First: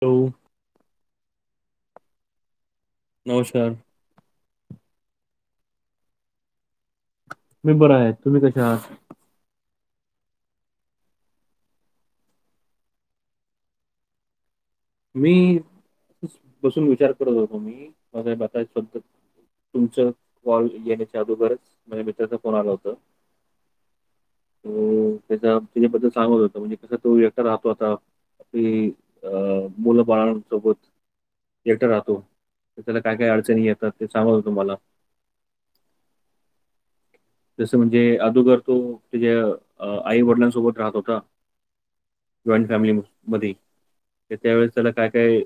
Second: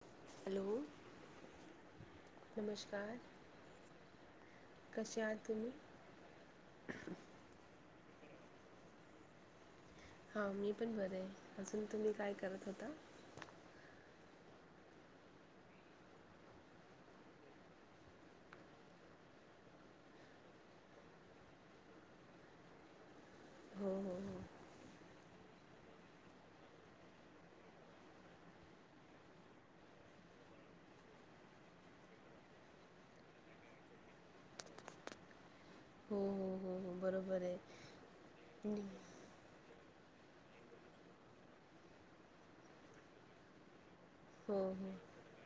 ठेवू? हॅलो नमस्कार. नमस्कार. कसे आहात तुम्ही? मी बरा आहे तुम्ही कसे आहात? हां मी पण बरी आहे, अजून तुम्ही काय करत होता? मी बसून विचार करत होतो, मी माझा [unintelligible] तुमचं कॉल येण्याच्या अगोदरच माझ्या मित्राचा फोन आला होता. हो हो हो. त त्याचा त्याच्याबद्दल सांगत होता, म्हणजे कसं तो एकटा राहतो आता मग ते अ मुलं बाळांसोबत. एकटा राहतो. तर त्याला काय काय अडचणी येतात ते सांगत होता मला. हो हो हो हो. बरोबर आहे. जसं म्हणजे अदोगर तो त्याच्या आई वडिलांसोबत राहत होता. जॉईंट फॅमिलीमध्ये तर हो त्यावेळेस हो त्याला काय काय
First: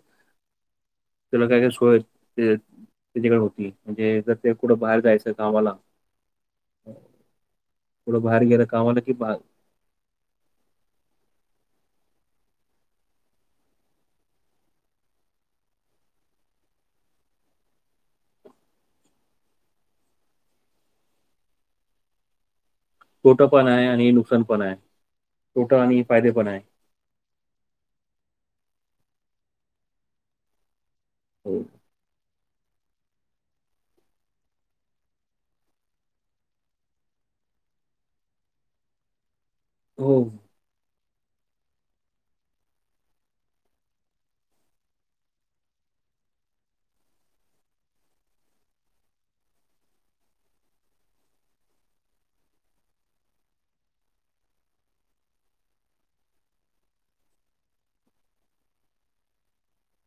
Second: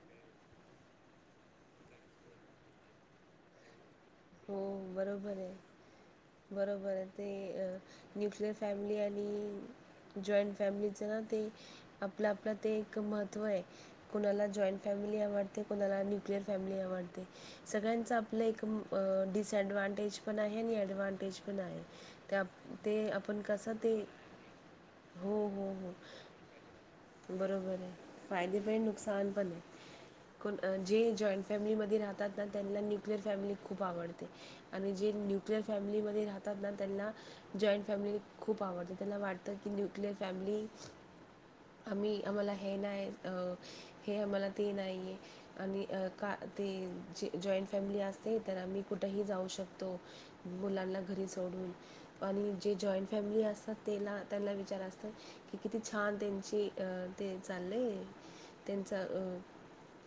त्याला काय काय सोय त्याच्याकडे होती, म्हणजे जर ते हो कुठं बाहेर जायचं बरोबर गावाला आहे बरोबर आहे ते अ कुठं बाहेर न्युक्लियर गेलं फॅमिली कामाला की बा आणि जॉईंट फॅमिलीचं ना ते आपलं आपलं ते एक महत्त्व आहे. कुणाला जॉईंट फॅमिली आवडते, कोणाला न्यूक्लियर फॅमिली आवडते. सगळ्यांचं आपलं एक डिसॲडवांटेज पण आहे आणि ॲडवांटेज पण आहे त्या ते आपण तोटा पण कसं आहे ते आणि नुकसान पण आहे हो हो तोटा हो आणि फायदे पण आहे. बरोबर आहे फायदे पण आहे नुकसान पण आहे जे जॉईंट हो फॅमिलीमध्ये राहतात ना, त्यांना न्युक्लिअर फॅमिली खूप आवडते. आणि जे न्यूक्लिअर फॅमिलीमध्ये राहतात ना, त्यांना जॉईंट फॅमिली खूप आवडते त्यांना वाट आता की न्युक्लियर हो, फॅमिली आम्ही आम्हाला हे नाही अ हे आम्हाला ते नाहीय आणि का ते जे जॉईंट फॅमिली असते तर आम्ही कुठेही जाऊ शकतो, मुलांना घरी सोडून. आणि जे जॉईंट फॅमिली असतात ते ना, त्यांना विचार असतात कि किती छान त्यांची अं ते चाललंय त्यांचा अ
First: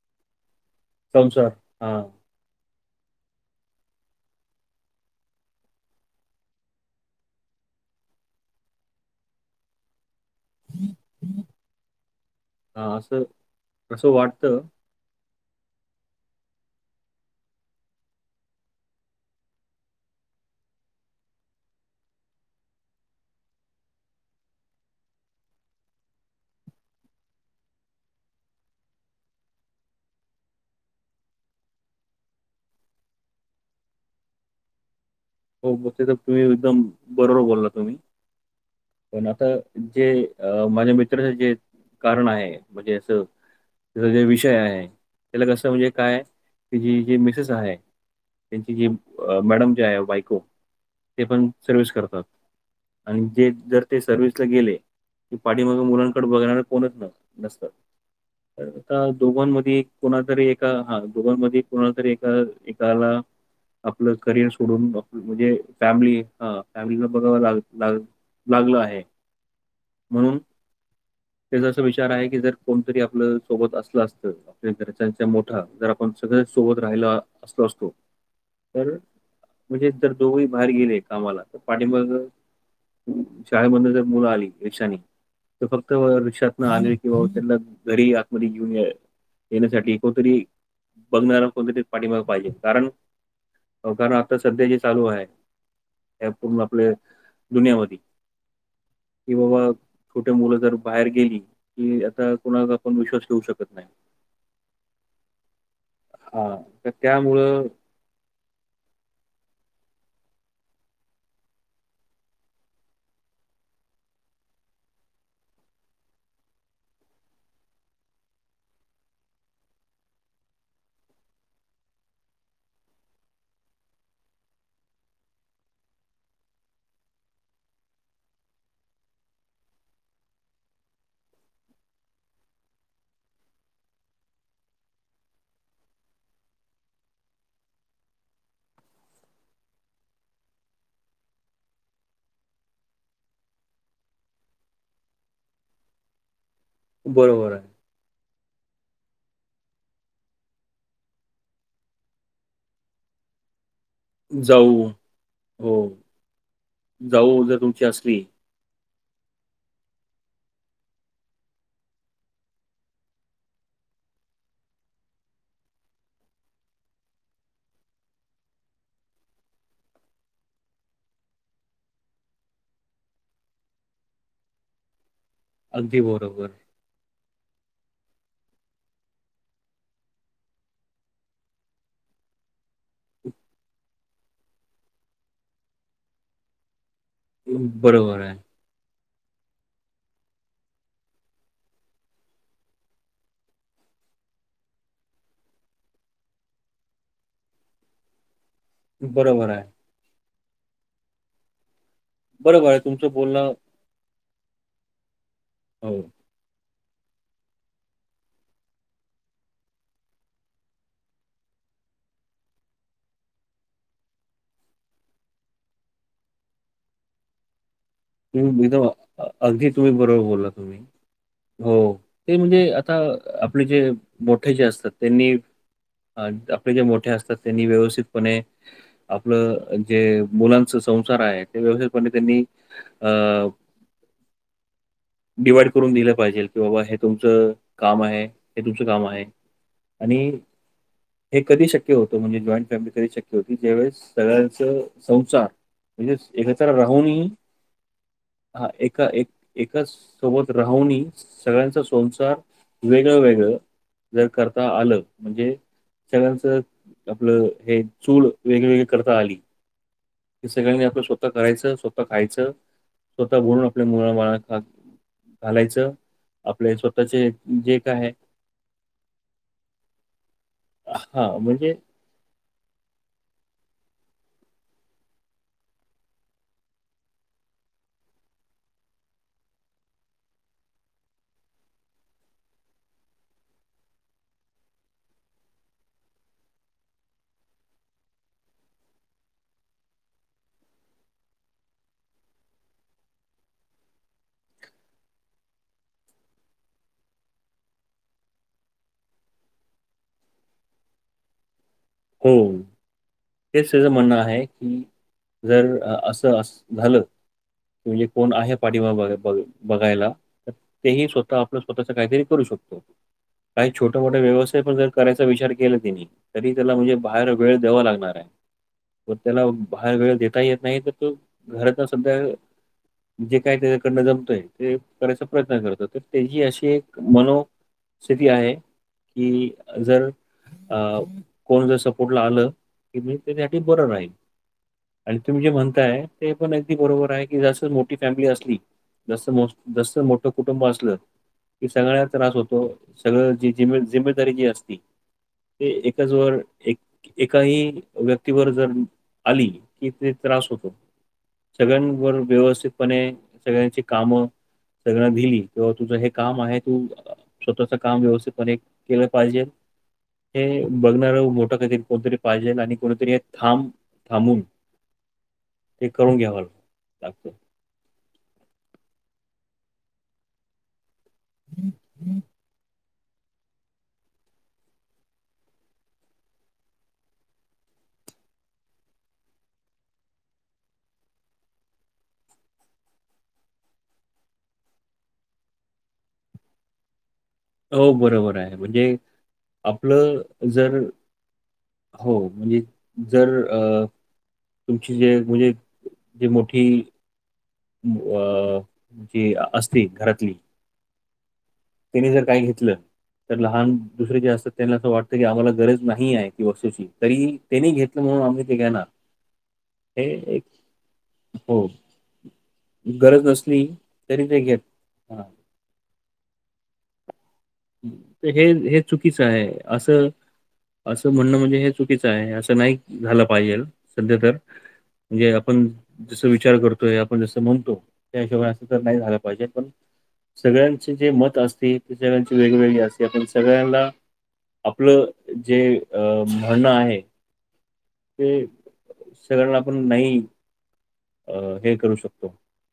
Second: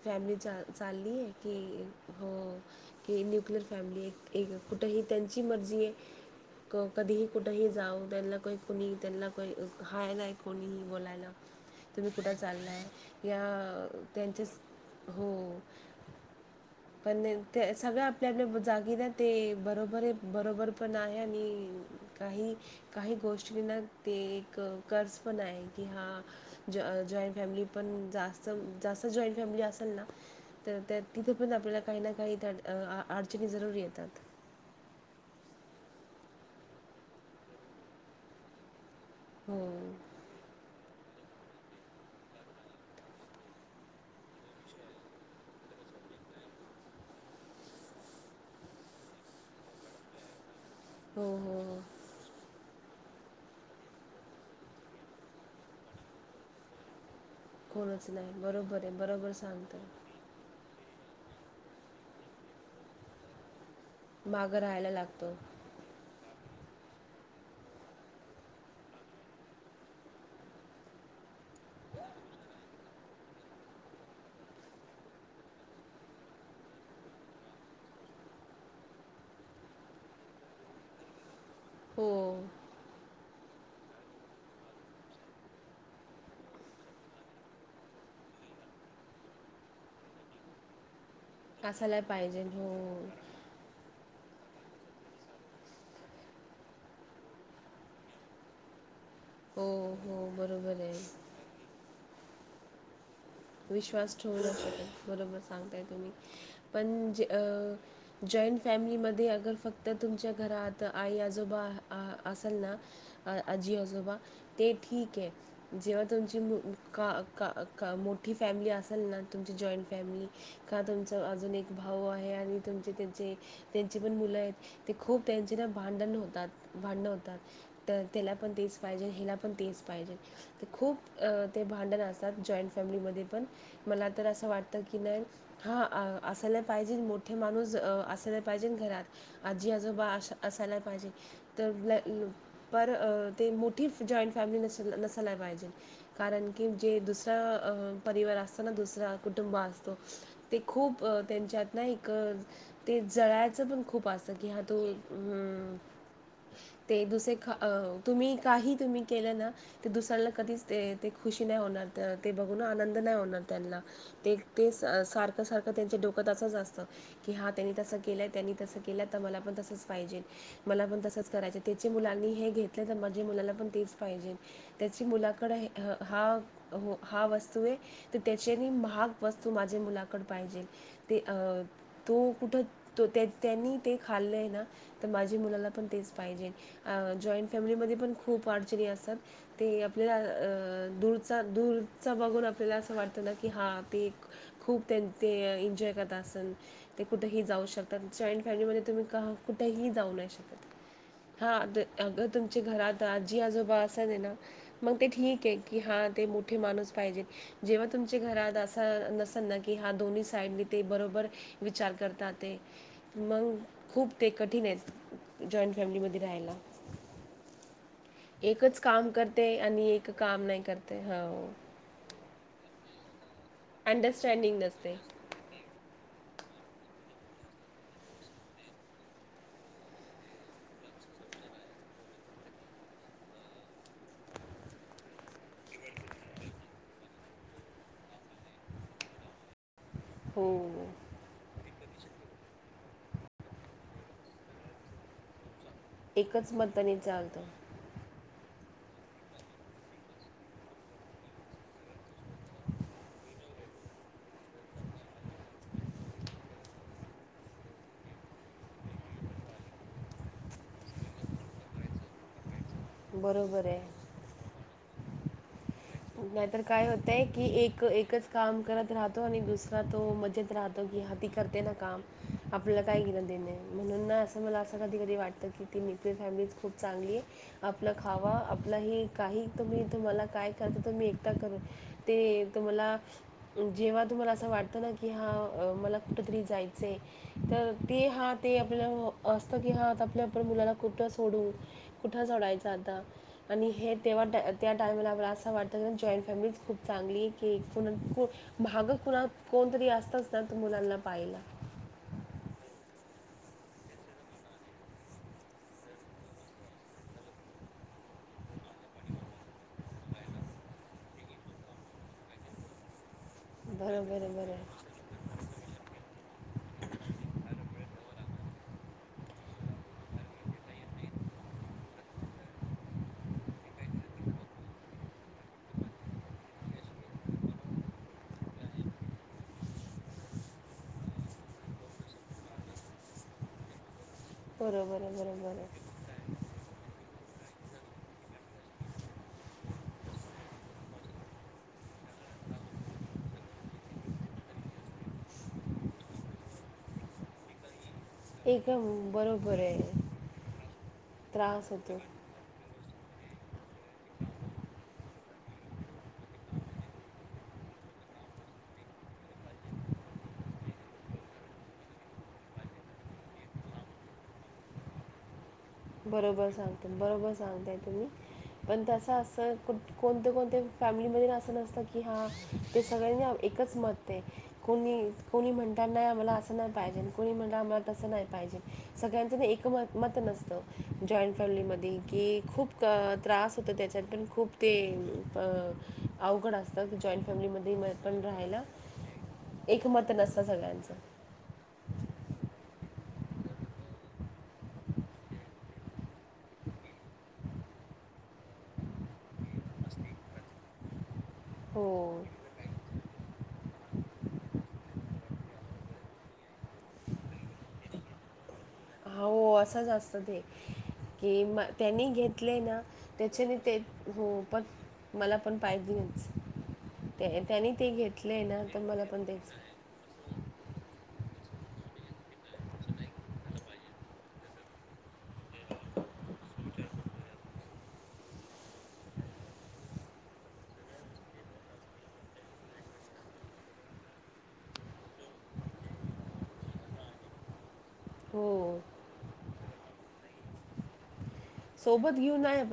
फॅमिली चा चालली संसार की हा हो की न्युक्लिअर फॅमिली आहे एक कुठेही त्यांची मर्जी क कधीही कुठेही जाऊ, त्यांना काही कुणी, त्यांना काय हाय नाय, कोणीही बोलायला तुम्ही कुठं चाललाय, हा असं या असं त्यांच्या वाटतं हो, पण तेन तेच सगळं आपल्याल्या जागीला, ते बरोबर ए, बरोबर पण आहे आणि काही काही गोष्टींना ते, एक कर्ज पण हाये की हा जॉईं जॉईंट फॅमिली पण जास्त, जास्त जॉईंट फॅमिली असल ना तर त्या तिथं पण आपल्याला काही ना काही तर अं आडचणी जरूरी येतात. हो बघते तर तुम्ही एकदम, बरोबर बोलला तुम्ही, पण आता हो जे, अं माझ्या मित्राचं जे कारण आहे म्हणजे असं त्याचा जे विषय आहे, त्याला कसं म्हणजे काय, की जी जी मिसेस आहे त्यांची जी मॅडम जे आहे, बायको ते हो पण हो हो सर्विस करतात आणि ते जर ते सर्विसला गेले की पाठीमागे मुलांकडे बघणारं कोणच नाई नसतं, कोणच नाही तर बरोबर आहे आता बरोबर सांगतो दोघांमध्ये, कोणाल तर एक तर हा, दोघांमधे कोणाला तरी एका, एकाला आपलं करिअर मागं राहायला सोडून लागतो फ फॅमिली, हं फॅमिलीला बघावं लाग, लागलं आहे म्हणून त्याचा असं विचार आहे की, जर कोणी तरी आपलं सोबत असलं असतं, आपल्या घरच्यांचा मोठा, जर आपण सगळ्यासोबत राहिलो, असलो असतो तर म्हणजे, जर दोघंही बाहेर गेले कामाला, तर हो पाठीमागं शाळेमधनं जर मुलं आली रिक्षानी तर फक्त रिक्षातनं आली किंवा त्यांना घरी आतमध्ये घेऊन ये येण्यासाठी कोणतरी, बघणारं, कोणीतरी असायला पाठीमागं पाहिजे हो कारण- [unintelligible] तर सध्या जे चालू आहे, त्या पूर्ण आपले दुनियामधी कि हो बाबा हो छोटे मुलं जर बरोबर आहे बाहेर गेली की आता कुणाला आपण विश्वास ठेऊ शकतो विश्वास ठेवू न शकत, बरोबर सांगताय तुम्ही, हा तर पण जे त्यामुळं अं जॉईंट फॅमिलीमध्ये अगर फक्त तुमच्या घरात आई आजोबा आ असेल ना आ आज्जी आजोबा, ते ठीक ए. जेव्हा तुमची, का का मोठी फॅमिली असेल ना तुमची, जॉईंट फॅमिली का तुमचा अजून एक भाऊ आहे, आणि तुमचे त्यांचे त्यांचे पण मुलं हेत, ते खूप त्यांचे ना भांडण होतात, भांडणं होतात तर त्याला पण तेच पाहिजे, हिला पण तेच पाहिजे. ते खूप ते भांडण असतात जॉईंट फॅमिलीमध्ये ते पण, मला तर असं वाटतं की नाय हा असायला पाहिजे, मोठे माणूस असायला पाहिजे घरात. आजी आजोबा असायला पाहिजेत. तर [unintelligible] पर ते मोठीच जॉईंट फॅमिली नसून, नसायला पाहिजे. कारण की जे बरोबर दुसरं आहे. अं परिवार असतो ना, दुसरा कुटुंब असतो. ते खूप त्यांच्यात ना एक ते जळायचं पण खूप खूप असतं. हा जाऊ तुम्ही, हो हू, ते दुसरे जाऊ खा, जर तुमची अं असली तुम्ही काही तुम्ही केलं ना, ते दुसऱ्याला कधीच ते, ते खुशी नाही होणार, ते बघून ना आनंद आनंद नाही होणार त्यांना. ते ते सारखं सारखं त्यांच्या डोक्यात असंच असतं. की हा त्यांनी तसं केलंय, त्यांनी तसं केलंय तर, मला पण तसंच पाहिजे. मला पण तसंच करायचंय. त्याची मुलांनी हे घेतलं तर माझी मुलाला पण तेच पाहिजे. त्याची मुलाकडे, हं अगदी हा, बरोबर. हो हा वस्तू ए तरं त्यांच्याने महांग वस्तूं माझ्यां मुलांकडं पाहिजे ते अं तो कुठं तो त्यां त्यांनी ते खाल्लंय नां तरं माझ्यां मुलांला पणं तेचं पाहिजे. जॉईंट फॅमिलीमध्यें पणं बरोबर आहे, खूंप अडचणी असत्यांत ते आपल्यांला दू दूंरचां बघूंन आपल्यांला तिला असं वाटलं की हां ती खूंप ते एन्जॉय करतं असंन ते कुठंही जाऊं शकतांत जॉईंट फॅमिलीमध्यें तुम्हीं कां बरोबर आहे. कुठेही जाऊं नाहीं शकतं हां अगं तुमच्यां बरोबर आहे घरांत तुमचं आजी बोलणं आजोबा असतं आहे नां मगं ते ठीक आहे की हो. हां ते कुठे माणूंस पाहिजे जेव्हां तुमच्यां घरांत असं नसेल नां की हां दोन्ही साईडनी ते बरोबर विचांर करतांत ते है मंग ते खूंप ते कठीण आहेतं जॉईंट फॅमिलीमध्यें राहांयला. काम करते अगदीं आणि तुम्हीं एक बरोबर काम बोललांत नाही तुम्हीं करते. हो ते म्हणजे आंता आपले जे मोठे अंडरस्टँडिंग जे असतांत नसते. त्यांनी अं आपले जे मोठे असतांत त्यांनी व्यवस्थितंपणे आपलं जे मुलांच संसार आहे ते व्यवथित पद्धतीने अं डिवाइड करूंन दिलं पाहिजे कि बाबां हे तुमचं कामं आहे हे तुमचं कामं आहे आणि हो, हे कधीं शक्यं होतं म्हणजे जॉईंट फॅमिली कधीं शक्यं होती ज्यावेळेस सगळ्यांच संसार म्हणजे एकच एकत्रं मताने राहूंनही चालतं. हां एकां एकांच सोबतं राहूंन सगळ्यांचा संसार वेगळं वेगळं जरं करतां आलं म्हणजे सगळ्यांच आपलं हे चूंल वेगळी वेगळी करतां आली. हे सगळ्यांनी आपणं स्वंतः करायचं स्वंतः खायचं. स्वंतः बोलूंन बरोबर आहे. आपल्या मुलां बाळांना खांयाला घांलायचं. नाहीं तरं कायं होतंय की एक काय आहे एकचं कामं करतं राहतो आणि दुसरा तो मजेत राहतो की हां ती हा करते नं म्हणजे कामं आपल्याला कायं घेणं देणं आहं म्हणूंन नां असं मलां असं कधीं कधीं वाटतं की ती फॅमिली खूंप चांगली आहे. आपलं खावं आपलं हे कांहीं तुम्हीं तुम्हांला कायं करतां ते तूम्हीं मी एकटं करूं ते तुम्हांला जेंव्हां तुम्हांला असं वाटतं नां की हां मलां कुठंतरी जायचं आहे. तरं ते हां ते आपल्या असतं की हा आपल्या आपणं मुलांला कोठे सोडूं कुठं सोडांयचं आंता आणि हे तेव्हां त्यां टाईमांला आपलां असं असं वाटतं जॉईंट फॅमिलीच खूंप चांगली कि कू मागं कोणां कोणंतरी असतंच नां तरं मुलांना पाहिला. हो हेचं त्याचं म्हणणं आहे की जरं असं असं झालं म्हणजे कोणं आहे पाठीमागे बघांयला तरं तेही स्वंतः आपलं स्वंतःचं कांहींतरी करूं शकतो कांहीं छोटं मोठां बरोबर आहे बरं व्यवसांय आहे पणं करांयचा विचार केलां तिनी तरी त्यांला म्हणजे बाहेर वेळं द्यांवा लागणारं त्यांला बाहेर वेळं देतां येतं नाहीं तरं तो घरांत संध्या जे कायं त्यांच्याकडं नं जमतंय ते करांयचा प्रयंत्न करतो तरं त्यांची अशी मनो- -स्थिती आहे की जरं अं कोणं जरं सपोर्टला आलं की मी त्यांसाठी बरं राहील बरोबर आहे आणि तुम्हीं जे बरोबर आहे म्हणतांय ते पणं अगदी बरोबर आहे की जसं मोठी फॅमिली असली जास्तं जास्तं मोठं कुटुंब असलं की सगळ्याना त्रास होतो, सगळं जी ज जिमेदारी जी असती एकच वर एका ही व्यक्तीवर जर एकदम आली, बरोबर की आहे ते त्रास होतो त्रास होतो सगळ्यांनवर व्यवस्थित पणे सगळ्यांची कामं सगळ दिली तेव्हा तुझं हे काम आहे तू स्वतःच काम व्यवस्थितपणे केलं पाहिजे, हे बघणार मोठं कधी कोणतरी पाहिजेल आणि कोणीतरी एक थांब थांबून ते करून घ्यावं बरोबर सांगत लागतं. बरोबर सांगताय तुम्ही पण तसं असं, कोणत्या कोणत्या फॅमिलीमध्ये असं नसतं की हां हो, की सगळ्यांनी एकच मत हे कोणी, कोणी म्हणतात ना मला असं नाही पाहिजेल कोणी म्हणणार आम्हाला तसं नाही पाहिजेल सगळ्यांच एकमत, मत नसतं जॉईंट फॅमिलीमध्ये की खूप त्रास होतो त्याच्यात पण खूप ते अवघड असतं की जॉईंट फॅमिलीमध्ये मिळ पण बरोबर आहे. राहायला म्हणजे एकमत आपलं नसतं जर सगळ्यांचं हो म्हजी जर अ तुमची जे म्हणजे, जी मोठी अ, जी असती घरातली तिने जर हो काय घेतलं तर लहान दुसरे जे असत्यात त्यांना असं वाटतं की आम्हाला गरज नाही हाय, ती वस्तूची तरी ही त्यांनी घेतलं म्हणून आम्ही ते घेणार हों असंच हे असत ते एक कि म हो, त्यांनी घेतलय ना, गरज त्याच्याने नसली ते तरी हो ते घेत पण हां. मला पण पाहिजेच, त्यानी ते तर घेतलंय हे ना तर हे मला पण चुकीचं आहे. तेच असं असं म्हणणं म्हणजे हे चुकीचे हाय, असं नाही झालं पाहिजेल सध्या तर म्हणजे आपण जस विचार करतोय आपण जसं म्हणतो त्या हिशोबानं अस तर नाही झालं पाहिजे पण, सगळ्यांचे जे मत असते ते सगळ्यांचे वेगवेगळी असते, आपण सगळ्यांना आपलं जे म्हणणं आहे ते हो सगळ्यांना आपण नाही अ, हे करू सोबत शकतो. घेऊन नाय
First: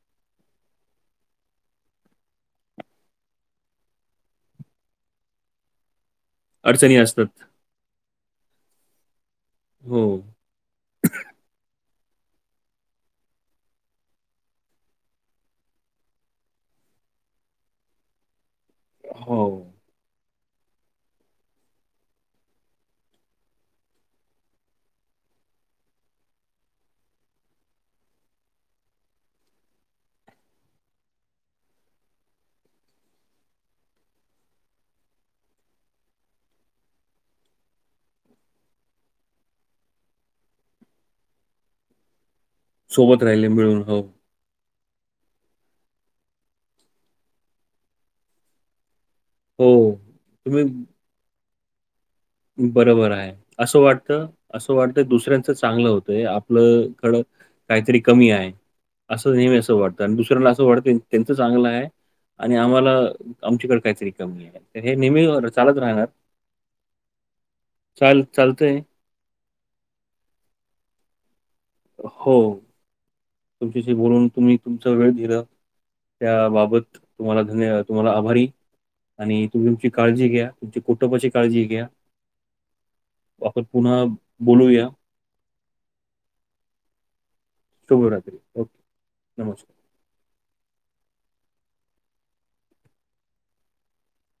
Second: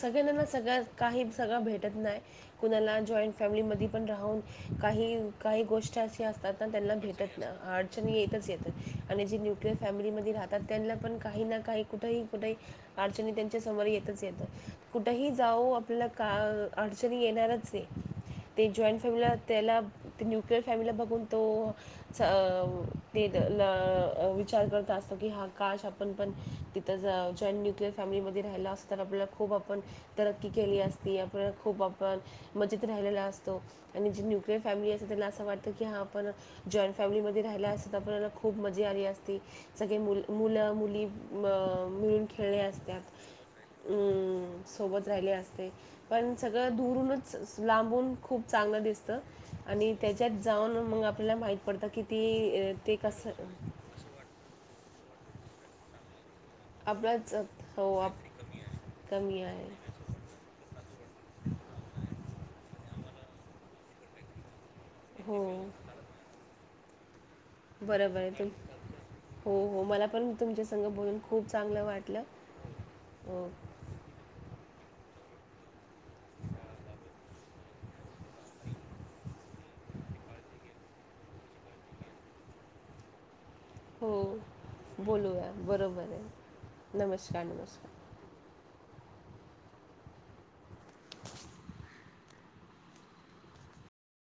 सगळ्यांना सगळ काही सगळं भेटत नाय कुणाला जॉईंट फॅमिलीमधी पण राहून काही, काही गोष्ट्या ती असतात, त्यानंला अडचणी असतात. भेटत नाय अडचणी येतच येतात आणि जे न्यूक्लियर हो, फॅमिली मध्ये राहत तर त्यानंला पण काही ना काही कुठेही कुठेही अडचणी त्यांच्या समोर येतच येतं, कुठेही जावो आपल्याला का, अडचणी येणारच हेय ते जॉईंट फॅमिलीला हो. त्येला न्यूक्लियर फॅमिलीला बघून तो च, ते, गं ल, ते विचार करत असतो की हा का श आपण पण तिथं ज जॉईंट न्यूक्लियर फॅमिलीमध्ये राहिला असताना आपल्याला खूप आपण तरक्की केली असती असं आपण खूप आपण, मजेत राहिलेला असतो. आणि जी न्यूक्लियर फॅमिली असते त्यानंला असं वाटतं की हा पण जॉईंट फॅमिलीमध्ये राहिला असता तर आपल्याला खूप मजा आली असती. सगळे मु मुलं मुली अ मिळून खेळल्यात त्यात, सोबत राहिले मिळून. हो, हम्मं सोबत राहिले असते, पण सगळं दुरूनच, लांबून खूप चांगलं दिसतं हो. आणि त्याच्यात तुम्ही जाऊन मग आपल्याला माहीत पडत की ती अं, ते बरोबर हाय, कसं असं वाटत, असं वाटतं दुसऱ्यांचं चांगलं होतंय आप आपलं खड आपलाच हो काहीतरी आप कमी आहे, असं कमी नेहमी आहे असं वाट त, दुसऱ्याला असं वाटत, त्यांचं चांगलं आहे आणि आम्हाला आमच्याकडे काहीतरी कमी आहे. हे हो नेहमीच चालत राहणार. बर चाल बाय, तुम चालतंय. हो, हो मला तुमच्यासंग बोलून खूप चांगलं वाटलं. हो. विषय बोलून तुम्ही तुमचा वेळ दिल त्याबाबत तुम्हाला धन्य- तुम्हाला आभारी. आणि तुम्ही तुमची काळजी घ्या, तुमची कुटुंबाची काळजी घ्या. आपण पुन्हा हो बोलूया. बोलूया बरोबर आहे, नमस्कार, नमस्कार. शुभ रात्री ओके, नमस्कार. [inaudible]